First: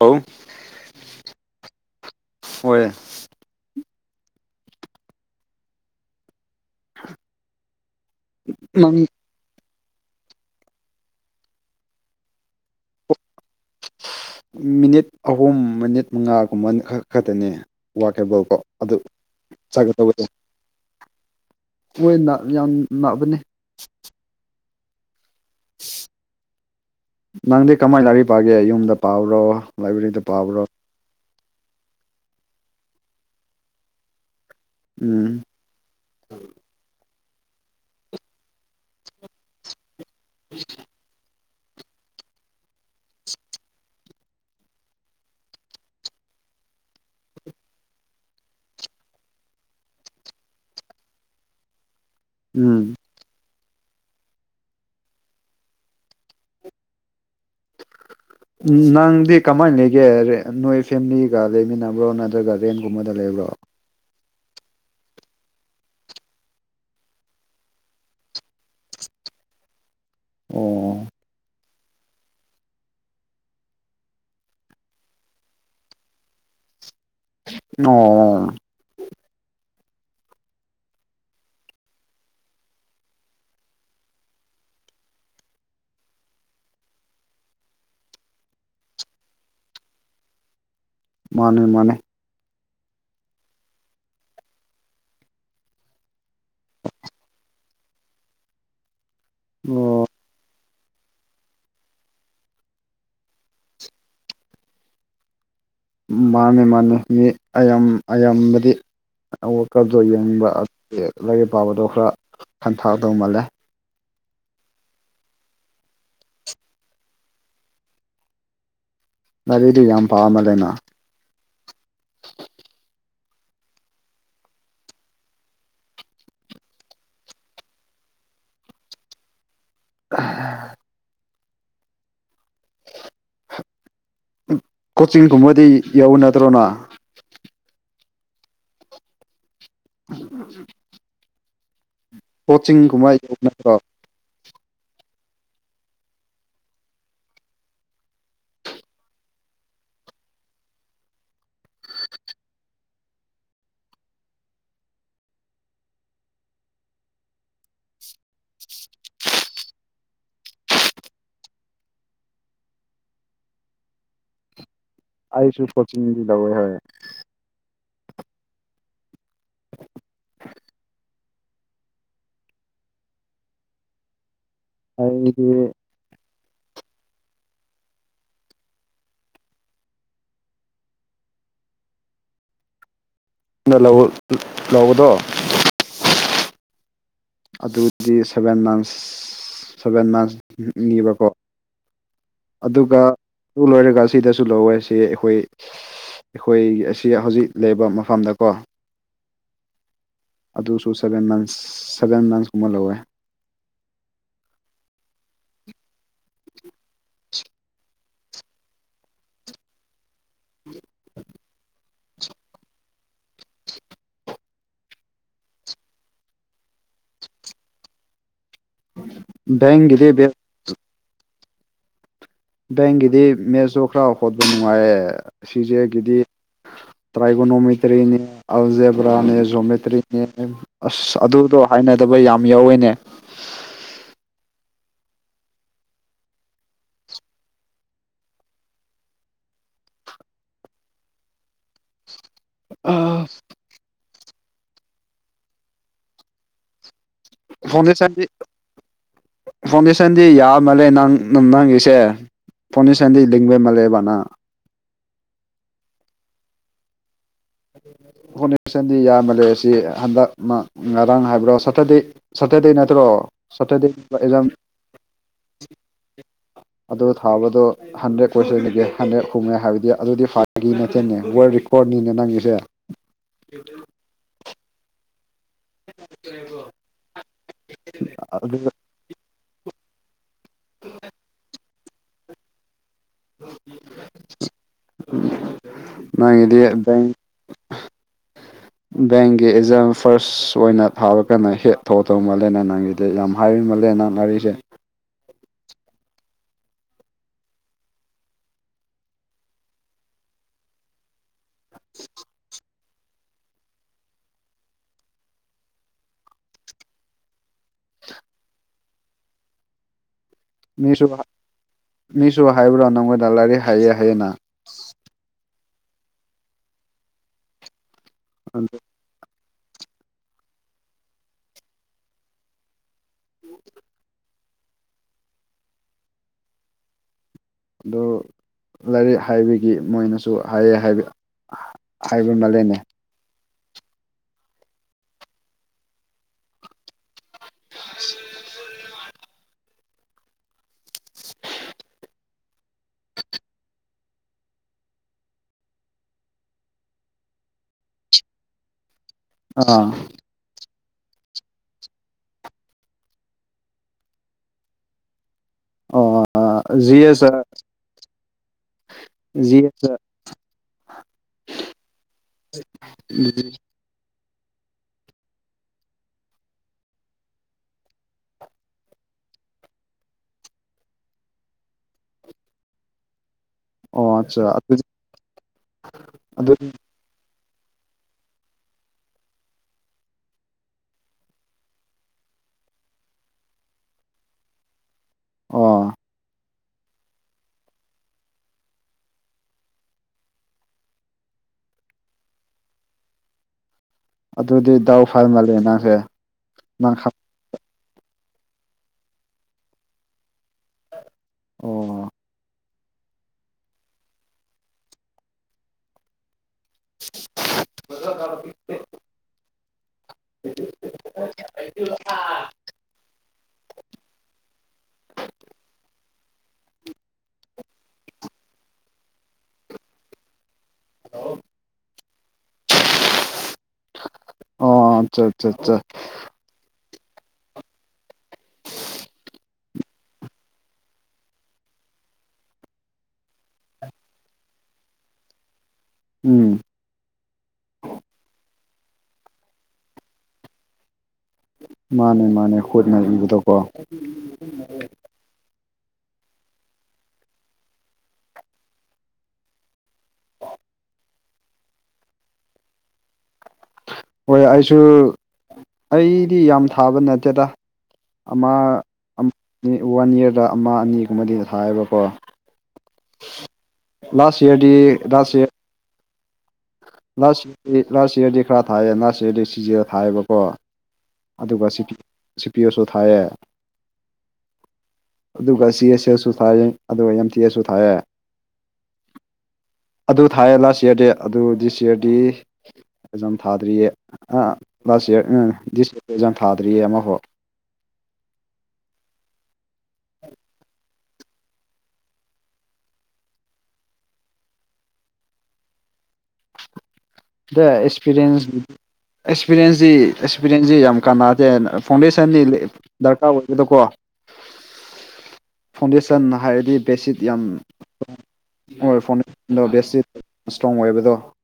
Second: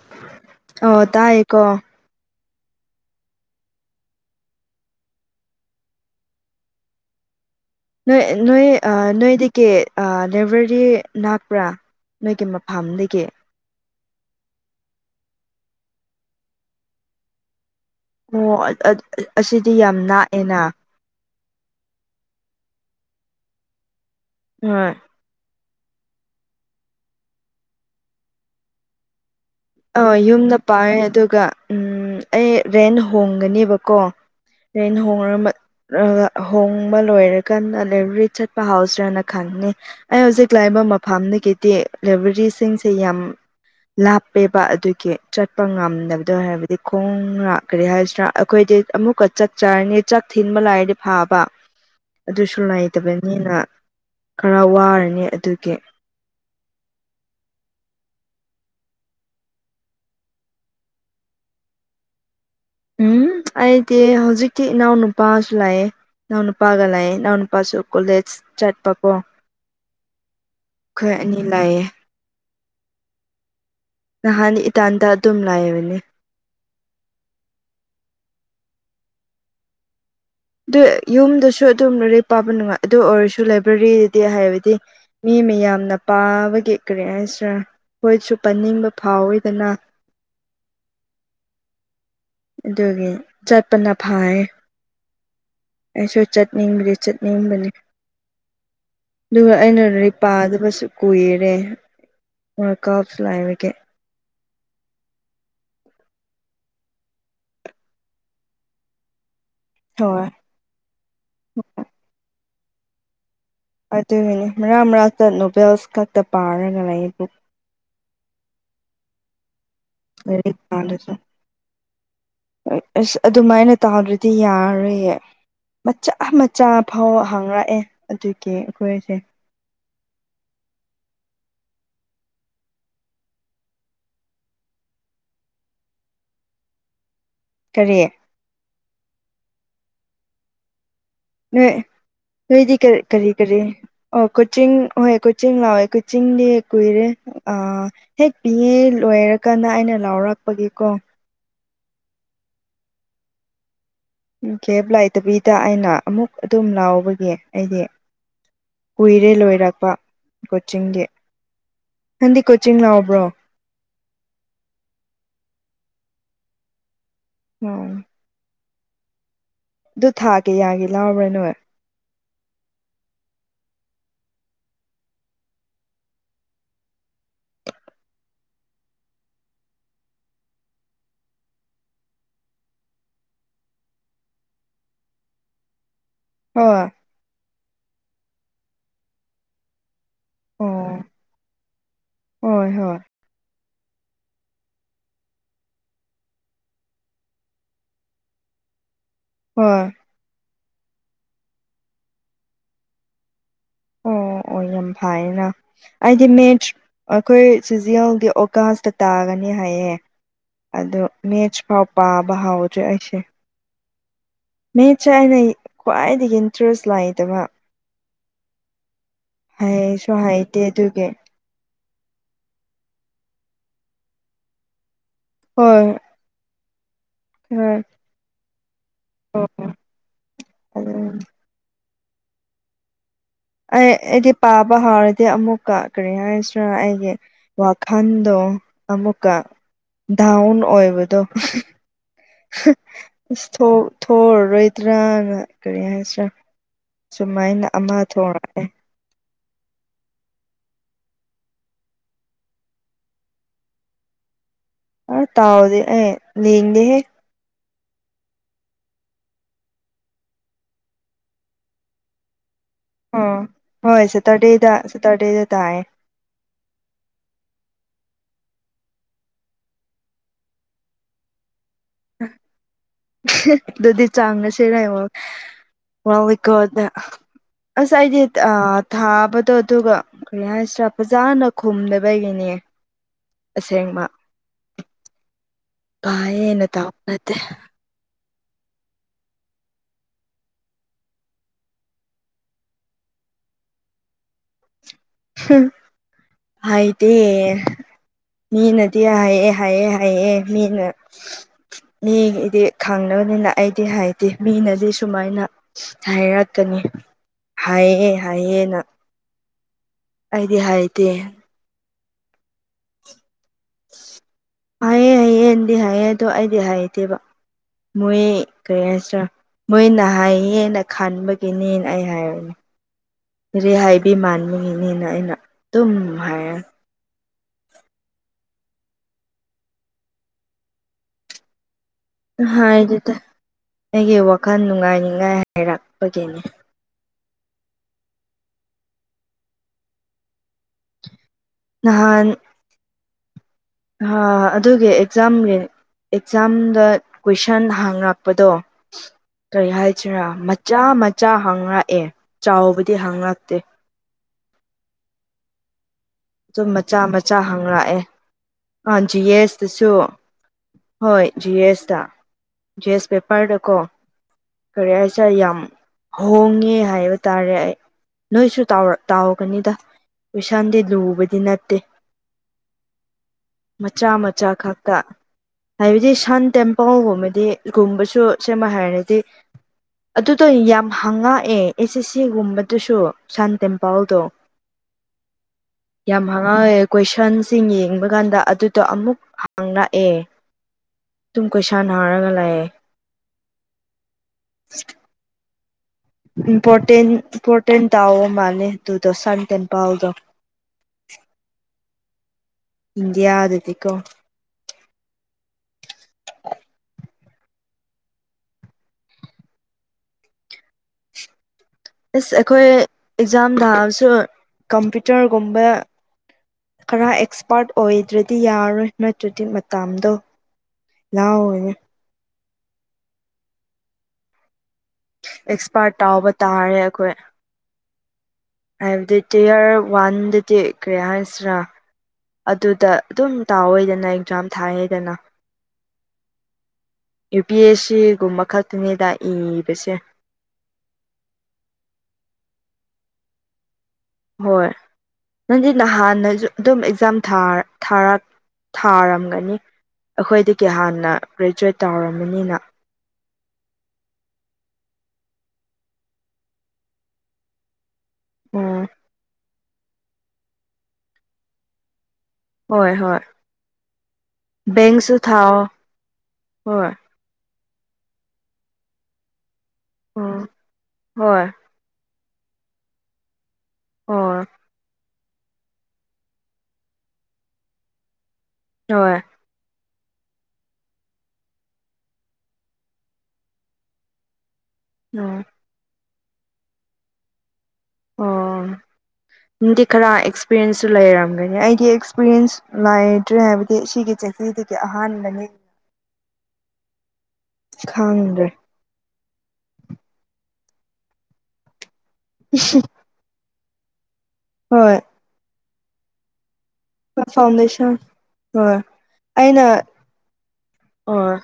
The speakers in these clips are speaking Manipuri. ꯑꯧ ꯑꯣ ꯇꯑꯀꯣ ꯑꯣꯏꯣꯏꯦ ꯅꯣꯏ ꯅꯣꯏ ꯑ ꯅꯪ ꯅꯣꯏ ꯀꯦ ꯂꯦꯕꯔꯤ ꯥꯛꯄ꯭ꯔꯥ ꯅꯣꯏꯒꯤ ꯃꯐꯝꯥꯐꯝꯗꯒꯤ ꯃꯤꯅꯤꯠ ꯑꯍꯨꯝ ꯃꯤꯅꯤꯠ ꯃꯉꯥꯒꯨꯝꯕ ꯈꯛ ꯈꯛꯇꯅꯦ ꯋꯥ ꯀꯦꯕꯧ ꯀꯣ ꯑꯣ ꯑꯗꯨ ꯑꯁꯤꯗꯤ ꯆ ꯌꯥꯝ ꯅꯥꯛꯑꯦꯅ ꯃꯣꯏꯅ ꯌꯥꯝ ꯅꯥꯕꯅꯤ ꯎꯝ ꯅꯪꯗꯤ ꯀꯃꯥꯏ ꯂꯥꯛꯔꯤ ꯄꯥꯒꯦ ꯌꯨꯝꯗ ꯄꯥꯔꯣ ꯑ ꯌꯨꯝꯗ ꯄꯥꯦ ꯑꯗꯨꯒ ꯎꯝ ꯑꯩ ꯔꯦꯟ ꯍꯣꯡꯒꯅꯦꯕꯀꯣ ꯑꯩꯅ ꯎꯝ ꯍꯣꯡꯉꯔꯝꯕ ꯍꯣꯡꯕ ꯂꯣꯏꯔꯀꯥꯟꯗ ꯂꯦꯕꯔꯤ ꯆꯠꯄ ꯍꯥꯎꯁ꯭ꯔꯅ ꯈꯪꯅꯤ ꯑꯩ ꯍꯧꯖꯤꯛ ꯂꯥꯛꯏꯕ ꯃꯐꯝꯗꯒꯤꯗꯤ ꯂꯥꯏꯕ꯭ꯔꯦꯔꯤꯁꯤꯡꯁꯦ ꯌꯥꯝ ꯂꯥꯞ ꯄꯦꯕ ꯑꯗꯨꯒꯤ ꯆꯠꯄ ꯉꯝꯗꯕꯗꯣ ꯍꯥꯏꯔꯕꯗꯤ ꯈꯣꯡꯅ ꯀꯔꯤ ꯍꯥꯏꯁꯤꯅ ꯑꯩꯈꯣꯏꯗꯤ ꯑꯃꯨꯛꯀ ꯆꯥꯛ ꯆꯔꯅꯤ ꯆꯥꯛ ꯊꯤꯟꯕ ꯂꯥꯏꯔꯗꯤ ꯐꯥꯕ ꯑꯗꯨꯁꯨ ꯎꯝ ꯅꯥꯏꯇꯕꯅꯤꯅ ꯈꯔ ꯋꯥꯔꯅꯤ ꯑꯗꯨꯒꯤ ꯅꯪꯗꯤ ꯀꯃꯥꯏꯅ ꯂꯩꯒꯦ ꯅꯣꯏ ꯐꯦꯃꯤꯂꯤꯒ ꯂꯩꯃꯤꯟꯅꯕ꯭ꯔꯣ ꯅꯠꯇ꯭ꯔꯒꯗꯤ ꯎꯝ ꯑꯩꯗꯤ ꯍꯧꯖꯤꯛꯇꯤ ꯏꯅꯥꯎ ꯅꯨꯨꯄꯥꯁꯨ ꯂꯥꯛꯑꯦ ꯢꯅꯧ ꯅꯨꯄꯥꯒ ꯂꯩ ꯢꯅꯧ ꯅꯨꯄꯥꯁꯨ ꯀꯣꯂꯦꯖ ꯆꯠꯄꯀꯣ ꯑꯣ ꯑꯩꯈꯣꯢ ꯑꯅꯤ ꯂꯩꯑꯦ ꯅꯍꯥꯟ ꯏꯇꯥꯟꯇ ꯑꯗꯨꯝ ꯂꯩꯕꯅꯦ ꯑꯣ ꯑꯗꯨ ꯌꯨꯝꯗꯁꯨ ꯑꯗꯨꯝ ꯂꯥꯢꯔꯤꯛ ꯄꯥꯕ ꯅꯨꯡꯉꯥꯏ ꯑꯗꯨ ꯑꯣꯏꯔꯁꯨ ꯂꯥꯏꯕ꯭ꯔꯦꯔꯤꯗꯤ ꯍꯥꯏꯕꯗꯤ ꯃꯤ ꯃꯌꯥꯝꯅ ꯄꯥꯕꯒꯤ ꯀꯔꯤ ꯍꯥꯢꯁꯤꯔ ꯈꯣꯏꯁꯨ ꯄꯥꯅꯤꯡꯕ ꯐꯥꯎꯋꯤꯗꯅ ꯃꯥꯅꯦ ꯃꯥꯅꯦ ꯑꯗꯨꯒꯤ ꯆꯠꯄꯅ ꯐꯥꯏ ꯑꯩꯁꯨ ꯆꯠꯅꯤꯡꯕꯗꯤ ꯆꯠꯅꯤꯡꯕꯅꯤ ꯑꯗꯨꯒ ꯑꯣ ꯑꯩꯅ ꯂꯔꯤ ꯄꯥꯗꯕꯁꯨ ꯀꯨꯏꯔꯦ ꯀꯞꯁꯨ ꯂꯥꯏꯕꯒꯦ ꯃꯥꯅꯦ ꯃꯥꯅꯦ ꯃꯤ ꯑꯌꯥꯝ ꯑꯌꯥꯝꯕꯗꯤ ꯋꯥꯀꯞꯗꯣ ꯍꯣꯏ ꯌꯦꯡꯕ ꯂꯥꯏꯔꯤꯛ ꯄꯥꯕꯗꯣ ꯈꯔ ꯈꯟꯊꯥꯛꯗꯧ ꯃꯥꯜꯂꯦ ꯑꯗꯨꯒꯤꯅꯤ ꯃꯔꯛ ꯃꯔꯛꯇ ꯅꯣꯚꯦꯜꯁ ꯈꯛꯇ ꯄꯥꯔꯒ ꯂꯩ ꯕꯨꯛ ꯃꯗꯨꯗꯤ ꯌꯥꯝ ꯔꯤ ꯄꯥꯝꯃꯜꯂꯦꯅ ꯀꯥꯂꯁ [inaudible] ꯑꯁ ꯑꯗꯨꯃꯥꯏꯅ ꯇꯥꯗ꯭ꯔꯗꯤ ꯌꯥꯔꯔꯣꯏꯌꯦ ꯃꯆꯥ ꯃꯆꯥ ꯐꯥꯎ ꯍꯥꯡꯉꯛꯑꯦ ꯑꯗꯨꯒꯤ ꯑꯩꯈꯣꯏꯁꯦ ꯑ [inaudible] ꯀꯣꯆꯤꯡꯒꯨꯝꯕꯗꯤ ꯌꯥꯎꯕ ꯅꯠꯇ꯭ꯔꯣ ꯅꯪ ꯀꯔꯤ ꯎ [inaudible] ꯅꯣꯏ ꯅꯣꯏꯗꯤ ꯀꯔꯤ ꯀꯔꯤ ꯌꯧꯅꯗ꯭ꯔꯣ ꯑꯣ ꯀꯣꯆꯤꯡ ꯍꯣꯏ ꯀꯣꯆꯤꯡ ꯂꯧꯋꯦ ꯀꯣꯆꯤꯡꯗꯤ ꯀꯨꯏꯔꯦ ꯑꯥ ꯍꯦꯛ ꯄꯤꯌꯦ ꯂꯣꯏꯔꯀꯥꯟꯗ ꯑꯩꯅ ꯂꯥꯎꯔꯛꯄꯒꯤꯀꯣ ꯀꯦꯕ ꯂꯩꯇꯕꯤꯗ ꯑꯩꯅ ꯑꯃꯨꯛ ꯑꯗꯨꯝ ꯂꯥꯎꯕꯒꯤ ꯑꯩꯗꯤ ꯀꯨꯏꯔꯦ ꯂꯣꯏꯔꯛꯄ ꯀꯣꯆꯤꯡꯒꯤ ꯅꯪꯗꯤ ꯀꯣꯆꯤꯡ ꯂꯥꯎꯕ꯭ꯔꯣ ꯑꯩꯁꯨ ꯀꯣꯆꯤꯡꯗꯤ ꯂꯧꯌꯦ ꯍꯣꯢ ꯑꯣ [inaudible] ꯑꯗꯨ ꯊꯥ ꯀꯌꯥꯒꯤ ꯂꯥꯎꯕ꯭ꯔꯥ ꯅꯣꯏ ꯑꯩꯗꯤ ꯂꯧꯕꯗꯣ ꯍꯣꯢ ꯑꯗꯨꯗꯤ ꯁꯦꯚꯦꯟ ꯃꯟꯁ ꯁꯦꯚꯦꯟ ꯃꯟꯁ ꯑꯣ ꯅꯤꯕꯀꯣ ꯍꯣꯏ ꯍꯣꯏ ꯑꯗꯨꯒ ꯑꯗꯨ ꯂꯣꯏꯔꯒ ꯁꯤꯗꯁꯨ ꯂꯧꯋꯦ ꯁꯤ ꯑꯩꯈꯣꯏ ꯑꯩꯈꯣꯏ ꯑꯁꯤ ꯍꯧꯖꯤꯛ ꯂꯩꯕ ꯃꯐꯝꯗꯀꯣ ꯍꯣꯏ ꯑꯗꯨꯁꯨ ꯁꯕꯦꯟ ꯃꯟꯁ ꯁꯕꯦꯟ ꯃꯟꯁꯀꯨꯝꯕ ꯂꯧꯋꯦ ꯑꯣ ꯑꯣ ꯌꯥꯝ ꯐꯥꯏꯌꯦꯅ ꯑꯩꯗꯤ ꯃꯦꯠ ꯑꯩꯈꯣꯏ ꯁꯤꯖꯤꯌꯦꯟꯒꯤ ꯑꯣꯀꯥꯁꯇ ꯇꯥꯒꯅꯤ ꯍꯥꯏꯌꯦ ꯑꯗꯣ ꯃꯦꯠꯆ ꯐꯥꯎ ꯄꯥꯕ ꯍꯧꯎꯗ꯭ꯔꯤ ꯑꯩꯁꯦ ꯃꯦꯠꯁꯦ ꯑꯩꯅ ꯈ꯭ꯋꯥꯏꯗꯒꯤ ꯏꯟꯇꯔꯦꯁ ꯂꯩꯇꯕ ꯕꯦꯡꯒꯤꯗꯤ ꯍꯩꯁꯨ ꯍꯩꯇꯦ ꯑꯗꯨꯒꯤ ꯕꯦꯡꯒꯤꯗꯤ ꯃꯦꯠꯁꯇꯣ ꯈꯔ ꯍꯣꯠꯄ ꯅꯨꯡꯉꯥꯏꯌꯦ ꯍꯣꯏ ꯁꯤꯁꯦꯌꯦꯟꯒꯤꯗꯤ ꯈꯔ ꯇ꯭ꯔꯥꯏꯒꯣꯅꯣꯃꯤꯇ꯭ꯔꯤꯅꯦ ꯑꯜꯖꯦꯕ꯭ꯔꯥꯅꯦ ꯖꯣꯃꯦꯇ꯭ꯔꯤꯅꯦ ꯑꯁ ꯑꯗꯨꯝ ꯑꯗꯨꯗꯣ ꯍꯥꯏꯅ ꯍꯩꯇꯕ ꯌꯥꯝ ꯌꯥꯎꯋꯦꯅꯦ ꯑꯩ ꯑꯩꯗꯤ ꯄꯥꯕ ꯍꯥꯎꯔꯗꯤ ꯑꯃꯨꯛꯀ ꯀꯔꯤ ꯍꯥꯏꯁꯤꯔ ꯑꯩꯒꯤ ꯋꯥꯈꯜꯗꯣ ꯑꯃꯨꯛꯀ ꯗꯥꯎꯟ ꯑꯣꯏꯕꯗꯣ ꯑꯁ ꯊꯣꯛꯑꯗ꯭ꯔꯥꯅ ꯀꯔꯤ ꯍꯥꯏꯁꯤꯔꯥ ꯁꯨꯃꯥꯏꯅ ꯑꯃ ꯐꯥꯎꯟꯗꯦꯁꯟꯗꯤ ꯊꯣꯛꯂꯛꯑꯦ ꯐꯥꯎꯟꯗꯦꯁꯟꯗꯤ ꯌꯥꯝ ꯃꯥꯜꯂꯦ ꯅꯪ ꯅꯪꯒꯤꯁꯦ ꯐꯥꯎꯟꯗꯦꯁꯟꯗꯤ ꯂꯤꯡꯕ ꯃꯥꯜꯂꯦꯕ ꯅꯪ ꯑꯥꯁ ꯇꯥꯎꯗꯤ ꯑꯩ ꯂꯤꯡꯗꯦ [inaudible] ꯍꯣꯠꯅꯔꯁꯟꯗꯤ ꯌꯥꯝꯃ ꯂꯩ ꯑꯁꯤ ꯍꯟꯗꯛ ꯉꯔꯥꯡ ꯍꯥꯏꯕ꯭ꯔꯣ ꯁꯇꯔꯗꯦ ꯁꯇꯗꯦꯅꯦ ꯑꯣ ꯍꯣꯏ ꯁꯇꯔꯗꯦꯗ ꯁꯦꯇꯔꯗꯦꯗ ꯇꯥꯏꯌꯦ ꯑꯗꯨ ꯊꯥꯕꯗꯣ ꯍꯟꯗ꯭ꯔꯦꯗ ꯀꯣꯏꯁꯟꯒꯤꯗꯤ ꯍꯟꯗ꯭ꯔꯦꯗ [unintelligible] ꯍꯥꯏꯕꯗꯤ ꯑꯗꯨꯗꯤ ꯐꯥꯒꯤ ꯅꯠꯇꯦꯅꯦ [unintelligible] ꯍꯣꯔꯠꯅꯤꯅ ꯅꯪꯑꯤ [inaudible] ꯑꯗꯨꯗꯤ ꯆꯥꯡꯉꯁꯦꯔ ꯌꯦꯡꯉꯣ ꯋꯥꯎꯏꯀꯣ ꯑꯗ ꯑꯁ ꯑꯩꯗꯤ ꯑ ꯑꯗꯨ ꯊꯥꯕꯗꯣ ꯑꯗꯨꯒ ꯀꯩ ꯍꯥꯏꯁꯤꯔꯥ ꯐꯖꯥꯅ ꯈꯨꯝꯗꯕꯒꯤꯅꯦ ꯑꯁꯦꯡꯕ [unintelligible] ꯅꯪꯒꯤꯗꯤ ꯌꯦꯦꯅ ꯕꯦꯡ ꯇꯥꯎꯂꯠꯇꯦ ꯕꯦꯡꯒꯤ ꯑꯦꯛꯖꯥꯝ ꯐꯥꯔꯁ ꯑꯣꯏꯅ ꯊꯥꯕ ꯀꯥꯟꯟꯅ ꯍꯦꯠ ꯊꯧ ꯊꯧ ꯃꯥꯜꯂꯦꯅ ꯅꯪꯒꯤꯗ ꯑꯗ ꯌꯥꯝ ꯍꯥꯏꯨ ꯃꯥꯜꯂꯦ ꯅꯅꯥꯪ ꯉꯔꯤꯁꯦ ꯍꯥꯏꯗꯤ ꯃꯤꯅꯗꯤ ꯍꯥꯏꯑꯦ ꯍꯥꯏꯑꯦ ꯍꯥꯏꯑꯦ ꯃꯤꯅ ꯃꯤꯒꯤꯗꯤ ꯈꯪꯅꯕꯅꯤꯅ ꯑꯩꯗꯤ ꯍꯥꯏꯗꯦ ꯃꯤꯅꯗꯤ ꯁꯨꯃꯥꯏꯅ ꯍꯥꯏꯔꯛꯀꯅꯤ ꯍꯥꯏꯌꯦꯑꯌꯦꯦ ꯍꯥꯏꯌꯦ ꯅ ꯃꯤꯁꯨ ꯃꯤꯁꯨ ꯍꯥꯏꯕ꯭ꯔꯣ ꯅꯪꯉꯣꯟꯗꯂꯥꯏꯔꯤ ꯍꯥꯏꯌꯦꯦ ꯍꯥꯏꯌꯦꯅ ꯍꯥꯏꯌꯦ ꯍꯌꯦꯟꯗꯤ ꯍꯥꯏꯌꯦ ꯑꯗꯣ ꯑꯩꯗꯤ ꯍꯥꯏꯇꯦꯕ ꯃꯣꯏ ꯑꯗꯨ ꯀꯩ ꯍꯥꯏꯁꯤꯔꯥ ꯃꯣꯏꯅ ꯍꯥꯏꯌꯦꯅ ꯈꯟꯕꯒꯤꯅꯦ ꯑꯩ ꯍꯥꯏꯔꯨꯅꯨ [unintelligible] ꯍꯥꯏꯕꯤ ꯃꯥꯟꯕꯒꯤꯅꯦꯅ ꯑꯩꯅ ꯑꯗꯨꯝ ꯍꯥꯏꯌꯦ ꯑꯗꯨ ꯂꯥꯏꯔꯤꯛ ꯍꯥꯏꯕꯒꯤ ꯃꯣꯏꯅꯁꯨ ꯍꯥꯏꯌꯦ ꯍꯥꯏꯕ ꯍꯥꯏꯕ ꯃꯥꯜꯂꯦꯅꯦ ꯍꯥꯏꯗꯦꯗ ꯑꯩꯒꯤ ꯋꯥꯈꯜ ꯅꯨꯡꯉꯥꯏꯅꯤꯉꯥꯏ ꯍꯥꯏꯔꯛꯄꯒꯤꯅꯦ [inaudible] ꯅꯍꯥꯟ ꯑꯍ ꯑꯗꯨꯒꯤ ꯑꯦꯛꯖꯥꯝꯒꯤ ꯑꯦꯛꯖꯥꯝꯗ ꯀꯣꯏꯁꯟ ꯍꯪꯔꯛꯄꯗꯣ ꯀꯔꯤ ꯑꯥ ꯍꯥꯏꯁꯤꯔꯥ ꯃꯆꯥ ꯃꯆꯥ ꯍꯪꯉꯛꯑꯦ ꯆꯥꯎꯕꯗꯤ ꯍꯪꯉꯛꯇꯦ ꯑꯣ ꯑꯗꯨꯝ ꯖꯤ ꯃꯆꯥ ꯑꯦꯁ ꯃꯆꯥ ꯍꯪꯛꯑꯦ ꯑ ꯖꯤ ꯑꯦꯁꯇꯁꯨ ꯍꯣꯏ ꯖꯤ ꯑꯦꯁꯇ ꯖꯤ ꯑꯦꯁ ꯄꯦꯄꯔꯗ ꯀꯣ ꯀꯔꯤ ꯍꯥꯏꯁꯤꯔ ꯌꯥꯝ ꯍꯣꯡꯉꯦ ꯍꯥꯏꯕ ꯇꯥꯔꯦ ꯑꯩ ꯅꯣꯏꯁꯨ ꯇꯥꯎꯔꯛ ꯇꯥꯎꯒꯅꯤꯗ ꯀꯣꯏꯁꯟꯗꯤ ꯂꯨꯕꯗꯤ ꯅꯠꯇꯦ ꯑꯣ ꯃꯆꯥ ꯑꯠꯆꯥ ꯃꯆꯥ ꯑꯗꯨꯗꯤ ꯈꯛꯇ ꯍꯥꯏꯕꯗꯤ ꯁꯟ ꯑꯗꯨꯗꯤ ꯇꯦꯝꯄꯜꯒꯨꯝꯕꯗꯤ ꯒꯨꯝꯕꯁꯨ ꯁꯦꯝꯃ ꯍꯥꯏꯔꯗꯤ ꯑꯗꯨꯗꯣ ꯌꯥꯝ ꯍꯪꯉꯛꯑꯦ ꯑꯦꯁ ꯑꯦꯁ ꯁꯤꯒꯨꯝꯕꯗꯨꯁꯨ ꯁꯟ ꯇꯦꯝꯄꯜꯗꯨ ꯑꯣ ꯌꯥꯝ ꯍꯪꯉꯛꯉꯦ ꯀꯣꯏꯁꯟꯁꯤꯡ ꯌꯦꯡꯕ ꯀꯥꯟꯗ ꯑꯗꯨꯗ ꯑꯃꯨꯛ ꯍꯪꯔꯛꯑꯦ ꯑꯗꯨꯨꯝ ꯀꯣꯏꯁꯟ ꯍꯪꯔꯒ ꯂꯩꯌꯦ ꯑꯗꯨꯗꯤ ꯗꯥꯎ ꯐꯜ ꯃꯜꯂꯦ ꯅꯪꯁꯦ ꯅꯪ ꯏꯝꯄꯣꯔꯇꯦꯟ ꯏꯝꯄꯣꯔꯇꯦꯟ ꯇꯥꯎꯕ ꯃꯥꯜꯂꯦ ꯑꯗꯨꯗꯣ ꯁꯟ ꯇꯦꯝꯄꯜꯗꯣ ꯑꯣ ꯏꯟꯗꯤꯌꯥ ꯑꯗꯨꯗꯤꯀꯣ [unintelligible] [unintelligible] ꯏꯁ ꯑꯩꯈꯣꯏ ꯑꯦꯛꯖꯥꯝ ꯊꯥꯕꯁꯨ ꯀꯝꯄ꯭ꯌꯨꯇꯔꯒꯨꯝꯕ ꯈꯔ ꯑꯦꯛꯁꯄꯥꯔꯠ ꯑꯣꯏꯗ꯭ꯔꯗꯤ ꯌꯥꯔꯣꯏ ꯅꯠꯇ꯭ꯔꯗꯤ ꯃꯇꯝꯗꯣ ꯂꯥꯛꯑꯣꯅꯦ ꯑ ꯑꯦꯛꯁꯄꯥꯔꯠ ꯇꯥꯎꯕ ꯇꯥꯔꯦ ꯑꯈꯣꯏ ꯍꯥꯏꯕꯗꯤ ꯇꯤꯌꯔ ꯋꯥꯟꯗꯗꯤ ꯀꯔꯤ ꯍꯥꯏꯁꯤꯔꯥ ꯑꯗꯨꯗ ꯑꯗꯨꯝ ꯇꯥꯎꯋꯦꯗꯅ ꯑꯦꯛꯖꯥꯝ ꯊꯥꯏꯌꯦꯗꯅ ꯎꯝ ꯌꯨ ꯄꯤ ꯑꯦꯁ ꯁꯤꯒꯨꯝꯕ ꯈꯔ ꯊꯦꯡꯅꯌꯦꯗꯥꯏ ꯏꯕꯁꯦ ꯃꯥꯅꯦ ꯃꯥꯅꯦ ꯈꯨꯣꯠꯅ ꯏꯕꯗꯣꯀꯣ ꯍꯣꯏ ꯅꯪꯗꯤ ꯅꯍꯥꯟ ꯑꯗꯨꯝ ꯑꯦꯛꯖꯥꯝꯥ ꯊꯥꯔꯝꯒꯅꯤ ꯑꯩꯈꯣꯏꯗꯒꯤ ꯍꯥꯟꯅ ꯒ꯭ꯔꯦꯖꯨꯋꯦꯠ ꯇꯧꯔꯝꯕꯅꯤꯅ ꯍꯣꯏ ꯑꯩꯁꯨ ꯑꯩꯗꯤ ꯌꯥꯝ ꯊꯥꯕ ꯅꯠꯇꯦꯗ ꯑꯃ ꯎꯝ ꯋꯥꯟ ꯏꯌꯥꯔꯗ ꯑꯃ ꯑꯅꯤꯒꯨꯝꯕꯗꯤ ꯊꯥꯏꯕꯀꯣ ꯍꯣꯏ ꯍꯣꯏ ꯂꯥꯁ ꯌꯔꯗꯤ ꯕꯦꯡꯁꯨ ꯂꯥꯁ ꯌꯔ ꯊꯥꯎ ꯍꯣꯏ ꯂꯥꯁ ꯏꯌꯔꯗꯤ ꯂꯥꯁ ꯏꯌꯔꯗꯤ ꯈꯔ ꯊꯥꯏꯌꯦ ꯂꯥꯁ ꯏꯌꯔꯗꯤ ꯁꯤ ꯖ ꯊꯥꯏꯌꯦꯕꯀꯣ ꯎꯝ ꯍꯣꯏ ꯑꯗꯨꯒ ꯁꯤ ꯄꯤ ꯁꯤ ꯄꯤ ꯌꯦꯁ ꯁꯨ ꯊꯥꯏꯌꯦ ꯑꯣ ꯑꯗꯨꯒ ꯁꯤ ꯑꯦꯁ ꯑꯦꯁ ꯁꯨ ꯊꯥꯏꯌꯦ ꯑꯗꯨꯒ ꯑꯦꯝ ꯇꯤ ꯑꯦꯁ ꯁꯨ ꯊꯥꯏꯌꯦ ꯍꯣꯏ ꯑꯗꯨ ꯊꯥꯏꯌꯦ ꯂꯥꯁ ꯏꯌꯔꯗꯤ ꯑꯗꯨ ꯗꯤꯁ ꯏꯌꯔꯗꯤ ꯑꯦꯛꯖꯥꯝ ꯊꯥꯗ꯭ꯔꯤꯌꯦ ꯑ ꯂꯥꯁ ꯏꯌꯔ ꯎꯝ ꯗꯤꯁ ꯏꯌꯔ ꯑꯦꯛꯖꯝ ꯊꯥꯗ꯭ꯔꯤꯌꯦ ꯑꯃꯕꯨꯛ ꯑꯣ ꯑꯗꯨꯗꯤ ꯈꯔ ꯑꯦꯛꯁꯄꯤꯔꯤꯌꯦꯟꯁꯁꯨ ꯂꯩꯔꯝꯒꯅꯤ ꯑꯩꯗꯤ ꯑꯦꯛꯁꯄꯤꯔꯤꯌꯦꯟꯁ ꯅꯥꯏꯗ꯭ꯔꯦ ꯍꯥꯏꯕꯗꯤ ꯁꯤꯒꯤ ꯆꯍꯤꯗꯨꯗꯤ ꯑꯍꯥꯟꯕꯅꯤ ꯗ ꯈꯪꯗ꯭ꯔꯦ ꯑꯦꯛꯁꯄꯤꯔꯤꯌꯦꯟꯁ ꯑꯦꯛꯁꯄꯤꯔꯤꯌꯦꯟꯁꯖꯤ ꯑꯦꯛꯁꯄꯤꯔꯌꯦꯟꯁꯖꯤ ꯌꯥꯝ ꯀꯥꯟꯅꯗꯦ ꯐꯥꯎꯟꯗꯦꯁꯟꯗꯤ ꯗꯔꯀꯥꯔ ꯑꯣꯏꯗꯦꯗꯀꯣ ꯍꯣꯏ ꯐꯥꯎꯟꯗꯦꯁꯟ ꯍꯥꯏꯔꯗꯤ ꯕꯦꯠꯁꯤꯠ ꯌꯥꯝ ꯐꯥꯎꯟꯗꯦꯁꯟ ꯍꯣꯏ ꯑꯣꯏ ꯐꯥꯎꯟꯗꯦꯁꯟꯗꯣ ꯕꯦꯠꯁꯤꯠ ꯏꯁꯇ꯭ꯔꯣꯡ ꯑꯣꯏꯕ ꯑꯣ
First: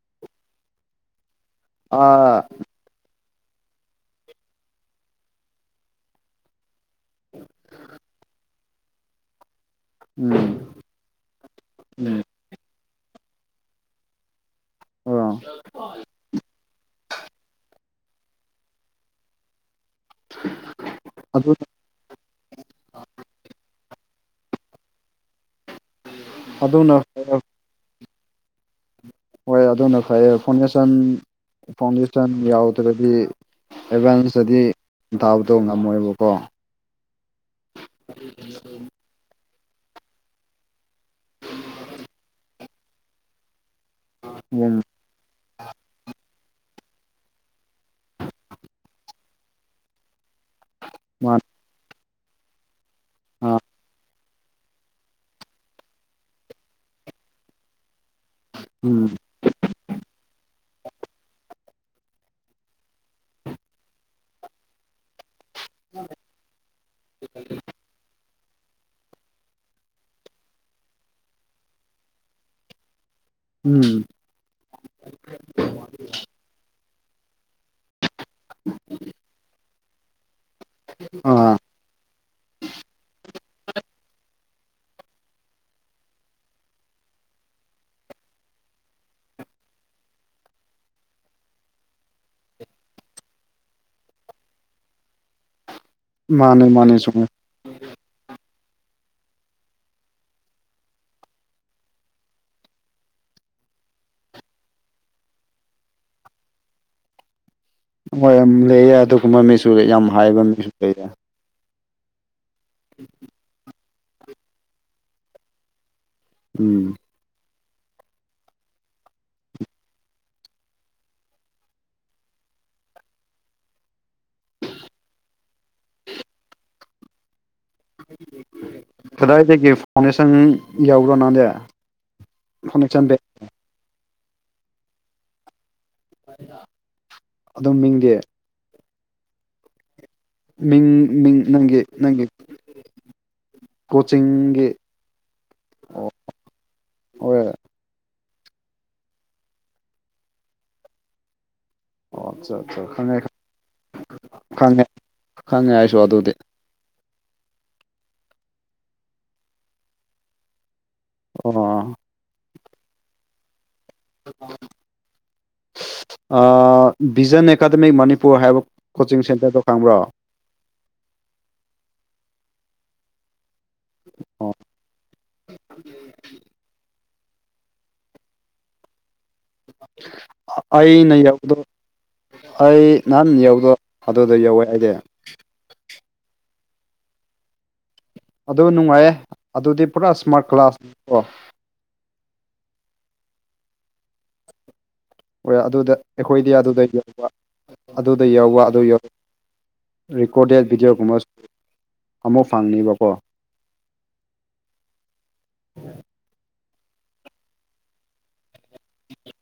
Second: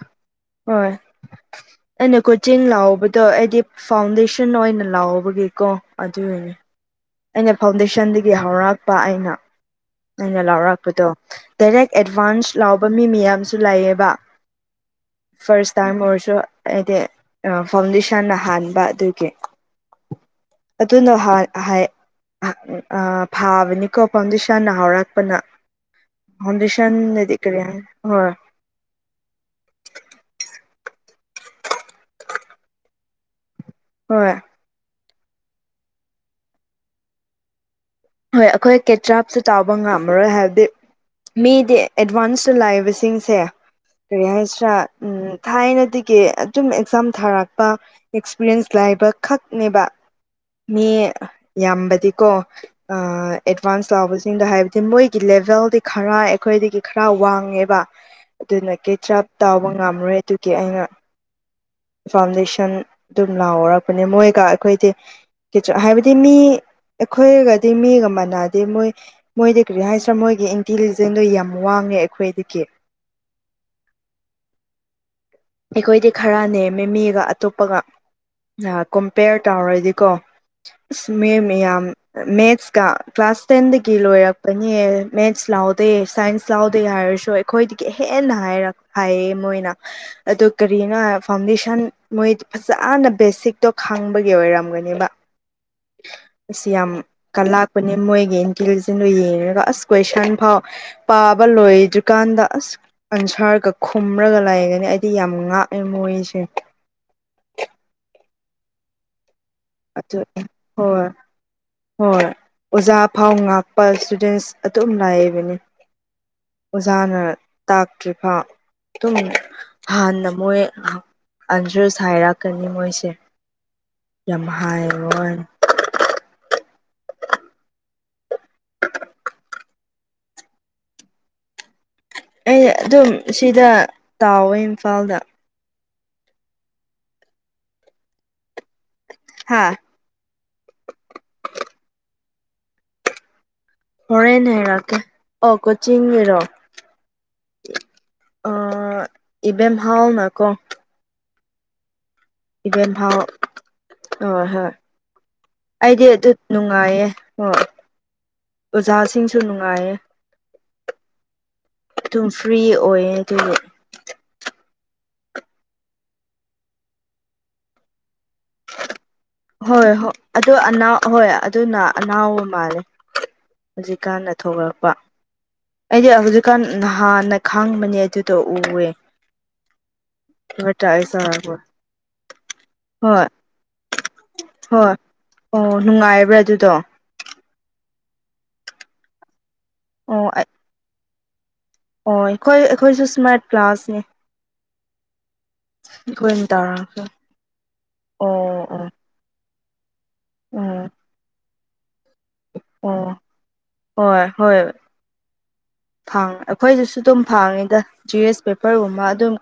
ꯍꯣꯏ ꯑꯩꯅ ꯑꯥ ꯀꯣꯆꯤꯟ ꯂꯥꯎꯕ ꯗꯣ ꯑꯩꯗꯤ ꯐꯥꯎꯟꯗꯦꯁꯟ ꯑꯣꯏꯅ ꯂꯥꯎꯕꯒꯤꯀꯣ ꯑꯗꯨꯒꯤꯅꯤ ꯑꯩꯅ ꯐꯥꯎꯟꯗꯦꯁꯟꯗꯒꯤ ꯍꯧꯔꯛꯄ ꯑꯩꯅ ꯅꯪꯅ ꯎꯝ ꯂꯥꯎꯔꯛ ꯄꯗꯣ ꯗꯥꯏꯔꯦꯛ ꯎꯝ ꯑꯦꯗꯚꯥꯟꯁ ꯂꯥꯎꯕ ꯃꯤ ꯃꯌꯥꯝꯁꯨ ꯂꯩꯥꯌꯦꯕ ꯑꯥ ꯐꯔꯁ ꯇꯥꯌꯝ ꯑꫭꯏꯔꯁꯨ ꯑꯩꯗꯤ ꯐꯥꯎꯟꯗꯦ ꯏꯁꯥꯅ ꯍꯥꯟꯕ ꯑꯗꯨꯒꯤ ꯑꯗꯨꯅ ꯍꯥꯏ ꯑꯗꯨ ꯍꯥꯏ ꯑ ꯐꯥꯕꯅꯤꯀꯣ ꯐꯥꯎꯟꯗꯦꯁꯟꯅ ꯍꯧꯔꯛꯄꯅ ꯑꯗꯨꯅ ꯐꯥꯎꯟꯗꯦꯁꯟꯗꯗꯤ ꯀꯔꯤ ꯍꯥꯏꯅꯤ ꯍꯣꯏ ꯍꯣꯏ ꯑꯗꯨꯅ ꯐꯩꯌꯦ ꯐꯥꯎꯟꯗꯦꯁꯟ ꯐꯥꯎꯟꯗꯦꯁꯟ ꯌꯥꯎꯗ꯭ꯔꯒꯗꯤ ꯍꯣꯏ ꯑꯦꯠꯚꯥꯟꯁꯇꯗꯤ ꯊꯥꯕꯗꯣ ꯉꯝꯃꯣꯏꯕꯀꯣ ꯍꯣꯏ ꯑꯩꯈꯣꯏ ꯀꯦꯇ꯭ꯔꯥꯞꯁꯨ ꯆꯥꯎꯕ ꯉꯝꯃꯔꯣꯏ ꯍꯥꯏꯕꯗꯤ ꯃꯤꯗꯤ ꯑꯦꯠꯚꯥꯟꯁ ꯇ ꯂꯥꯛꯏꯕꯁꯤꯡꯁꯦ ꯀꯔꯤ ꯍꯥꯏꯁꯤꯔꯥ ꯎꯝ ꯊꯥꯏꯅꯗꯒꯤ ꯑꯗꯨꯝ ꯑꯦꯛꯖꯥꯝ ꯊꯥꯔꯛꯄ ꯑꯦꯛꯁꯄꯤꯔꯤꯌꯦꯟꯁ ꯂꯩꯕ ꯈꯛꯅꯦꯕ ꯃꯤ ꯃꯥꯅꯦ ꯌꯥꯝꯕꯗꯤꯀꯣ ꯑ ꯑꯥ ꯑꯦꯠꯚꯥꯟꯁ ꯆꯥꯎꯕꯁꯤꯡꯗ ꯍꯥꯏꯕꯗꯤ ꯃꯣꯏꯒꯤ ꯂꯦꯚꯦꯜꯗꯩ ꯈꯔ ꯑꯩꯈꯣꯏꯗꯒꯤ ꯈꯔ ꯋꯥꯡꯉꯦꯕ ꯑꯗꯨꯅ ꯎꯝ ꯀꯦꯇꯔ꯭ꯞ ꯇꯧꯕ ꯉꯝꯔꯣꯏ ꯑꯗꯨꯒꯤ ꯑꯩꯅ ꯐꯥꯎꯟꯗꯦꯁꯟ ꯑꯗꯨꯝ ꯂꯥꯎꯔꯛꯄꯅꯦ ꯃꯣꯏꯒ ꯑꯩꯈꯣꯏꯗꯤ ꯀꯦꯆꯞ ꯍꯥꯏꯕꯗꯤ ꯃꯤ ꯑꯩꯈꯣꯏꯒꯗꯤ ꯃꯤꯒ ꯃꯥꯟꯅꯗꯦ ꯃꯣꯏ ꯃꯣꯏꯗꯤ ꯀꯔꯤ ꯍꯥꯏꯁꯤꯔꯥ ꯃꯣꯏꯒꯤ ꯏꯟꯇꯤꯂꯤꯖꯦꯟꯗꯣ ꯌꯥꯝ ꯋꯥꯡꯉꯦ ꯑꯩꯈꯣꯏꯗꯒꯤ ꯎꯝ ꯑꯩꯈꯣꯏꯗꯤ ꯈꯔꯅꯦꯝꯃꯦ ꯃꯃꯤꯒ ꯑꯇꯣꯞꯄꯒ ꯀꯝꯄꯦꯌꯔ ꯇꯧꯔꯗꯤꯀꯣ ꯏꯁ ꯃꯦ ꯑꯥ ꯃꯌꯥꯝ ꯃꯦꯁꯀ ꯀ꯭ꯂꯥꯁ ꯇꯦꯟꯗꯒꯤ ꯂꯣꯏꯔꯛꯄꯅꯦ ꯃꯦꯁ ꯂꯥꯎꯗꯦ ꯁꯥꯏꯟꯁ ꯂꯥꯎꯗꯦ ꯍꯥꯏꯔꯁꯨ ꯑꯩꯈꯣꯏꯗꯒꯤ ꯍꯦꯟꯅ ꯍꯥꯏꯔ ꯍꯥꯏꯌꯦ ꯃꯣꯏꯅ ꯑꯗꯨ ꯀꯔꯤꯅꯣ ꯍꯥꯏ ꯐꯥꯎꯟꯗꯦꯁꯟ ꯃꯣꯏ ꯐꯖꯅ ꯕꯦꯁꯤꯛꯇꯣ ꯈꯥꯡꯕꯒꯤ ꯑꯣꯏꯔꯝꯒꯅꯤꯕ ꯃꯥꯅꯦ ꯏꯁꯤ ꯌꯥꯝ ꯃꯥꯅꯦ ꯆꯨꯝꯃꯦ ꯀꯂꯥꯞ [unintelligible] ꯃꯣꯏꯒꯤ ꯏꯟꯇꯤꯂꯤꯖꯦꯟꯗꯣ ꯌꯦꯡꯔꯒ ꯑꯁ ꯀꯣꯏꯁꯟ ꯐꯥꯎ ꯄꯥꯕ ꯂꯣꯏꯗ꯭ꯔꯤꯀꯥꯟꯗ ꯑꯁ ꯑꯟꯁꯥꯔꯒ ꯈꯨꯝꯔꯒ ꯂꯩꯒꯅꯤ ꯑꯩ ꯗꯤ ꯌꯥꯝ ꯉꯥꯛꯑꯦ ꯃꯣꯏꯁꯦ ꯍꯣꯏ ꯌꯥꯝ ꯂꯩꯌꯦ ꯑꯗꯨꯒꯨꯝꯕ ꯃꯤꯁꯨ ꯂꯩ ꯌꯥꯝ ꯑꯗꯨ ꯍꯥꯏꯕ ꯃꯤꯁꯨ ꯂꯩꯌꯦ ꯍꯣꯏ ꯍꯣꯏ ꯑꯣꯖꯥ ꯐꯥꯎ ꯉꯛꯄ ꯏꯁ꯭ꯇꯨꯗꯦꯟꯁ ꯑꯗꯨꯝ ꯂꯩꯕꯅꯦ ꯎꯝ ꯑꯣꯖꯥꯅ ꯇꯥꯛꯇ꯭ꯔꯤꯐꯥꯎ ꯑꯗꯨꯝ ꯍꯥꯟꯅ ꯃꯣꯏ ꯑꯟꯁꯔꯁ ꯍꯥꯏꯔꯛꯀꯅꯤ ꯃꯣꯏꯁꯦ ꯌꯥꯝ ꯍꯥꯏꯕꯩꯋꯥꯅꯦ ꯀꯗꯥꯏꯗꯒꯤ ꯐꯥꯎꯟꯗꯦꯁꯟ ꯌꯥꯎꯗ ꯅꯪꯗꯤ ꯑꯩ ꯐꯥꯎꯟꯗꯦꯁꯟ ꯑꯗꯨꯝ ꯕꯦꯛ ꯁꯤꯗ ꯇꯥꯎꯋꯦ ꯏꯝꯐꯥꯜꯗ ꯑꯗꯣ ꯃꯤꯡꯗꯤ ꯍꯥꯥ ꯃꯤꯡ ꯃꯤꯡ ꯅꯪꯒꯤ ꯅꯪꯒꯤ ꯍꯣꯔꯦꯟꯅꯦ ꯀꯣꯆꯤꯡꯒꯤ ꯍꯥꯏꯔꯛꯀꯦ ꯑꯣ ꯀꯣꯆꯤꯡꯒꯤꯔꯣ ꯍꯣꯏ ꯑꯥ ꯏꯕꯦꯝ ꯍꯥꯎꯅꯀꯣ ꯑꯣ ꯑꯠꯆꯥ ꯑꯠꯆꯥ ꯏꯚꯦꯟ ꯈꯪꯉꯦ ꯍꯥꯎ ꯍꯣꯏ ꯍꯣꯏ ꯈꯪꯉꯦ ꯈꯪꯉꯦ ꯑꯩꯁꯨ ꯑꯩꯗꯤ ꯑꯗꯨ ꯑꯗꯨꯗꯤ ꯅꯨꯡꯉꯥꯏꯌꯦ ꯍꯣꯏ ꯑꯣꯖꯥꯁꯤꯡꯁꯨ ꯅꯨꯡꯉꯥꯏꯌꯦ ꯑꯣ ꯑꯗꯨꯝ ꯐ꯭ꯔꯤ ꯑꯣꯏꯌꯦ ꯑꯗꯨꯒ [inaudible] ꯕꯤꯖꯟ ꯑꯦꯀꯥꯗꯃꯤ ꯃꯅꯤꯄꯨꯔ ꯍꯥꯏꯕ ꯀꯣꯆꯤꯡ ꯁꯦꯟ ꯍꯣꯏ ꯍꯣꯏ ꯑꯗꯨ ꯑꯅꯥ ꯑꯍꯣꯏ ꯑꯗꯨꯅ ꯑꯅꯥꯎꯕ ꯃꯥꯜꯂꯦ ꯍꯧꯖꯤꯛꯀꯥꯟꯅ ꯑꯣ ꯊꯣꯛꯔꯛꯄ ꯑꯩꯗꯤ ꯍꯧꯖꯤꯛꯀꯥꯟ ꯅꯍꯥ ꯅꯍꯥꯟꯅ ꯈꯪꯕꯅꯦ ꯑꯗꯨꯗꯣ ꯎꯔꯦ ꯑꯩꯅ ꯇꯧꯔꯛꯄ ꯌꯥꯎꯕꯗꯣ ꯑꯩ ꯍꯣꯏ ꯅꯍꯥꯟ ꯌꯥꯎꯕ ꯑꯗꯨꯗ ꯌꯧꯋꯦ ꯑꯩꯗꯤ ꯍꯣꯏ ꯑꯣ ꯅꯨꯡꯉꯥꯏꯕ꯭ꯔꯥ ꯑꯗꯨꯗꯣ ꯑꯗꯨ ꯅꯨꯡꯉꯥꯏꯌꯦ ꯑꯗꯨꯗꯤ ꯄꯨꯔꯥ ꯁ꯭ꯃꯥꯔꯠ ꯀ꯭ꯂꯥꯁꯅꯤ ꯀꯣ ꯍꯣꯏ ꯑꯩꯈꯣꯏ ꯑꯩꯈꯣꯏꯁꯨ ꯁ꯭ꯃꯥꯔꯠ ꯀ꯭ꯂꯥꯁꯅꯦ ꯍꯣꯏ ꯑꯗꯨꯗ ꯑꯩꯈꯣꯏꯅ ꯑꯩꯈꯣꯏꯗꯤ ꯑꯗꯨꯗ ꯇꯧꯔꯒ ꯌꯧꯕ ꯑꯗꯨꯗ ꯌꯧꯕ ꯑꯣ ꯑꯗꯨ ꯑꯣ ꯌꯧ ꯔꯦꯀꯣꯔꯗꯦꯠ ꯑꯣ ꯚꯤꯗꯤꯑꯣꯒꯨꯝꯕ ꯑꯃꯨꯛ ꯐꯪꯅꯤꯕꯀꯣ ꯑꯣ ꯍꯣꯏ ꯍꯣꯏ ꯐꯥꯡ ꯑꯩꯈꯣꯏꯗꯁꯨ ꯑꯗꯨꯝ ꯐꯥꯡꯉꯤꯗ ꯖꯤ ꯑꯦꯁ ꯄꯦꯄꯔꯒꯨꯝꯕ ꯑꯗꯨꯝ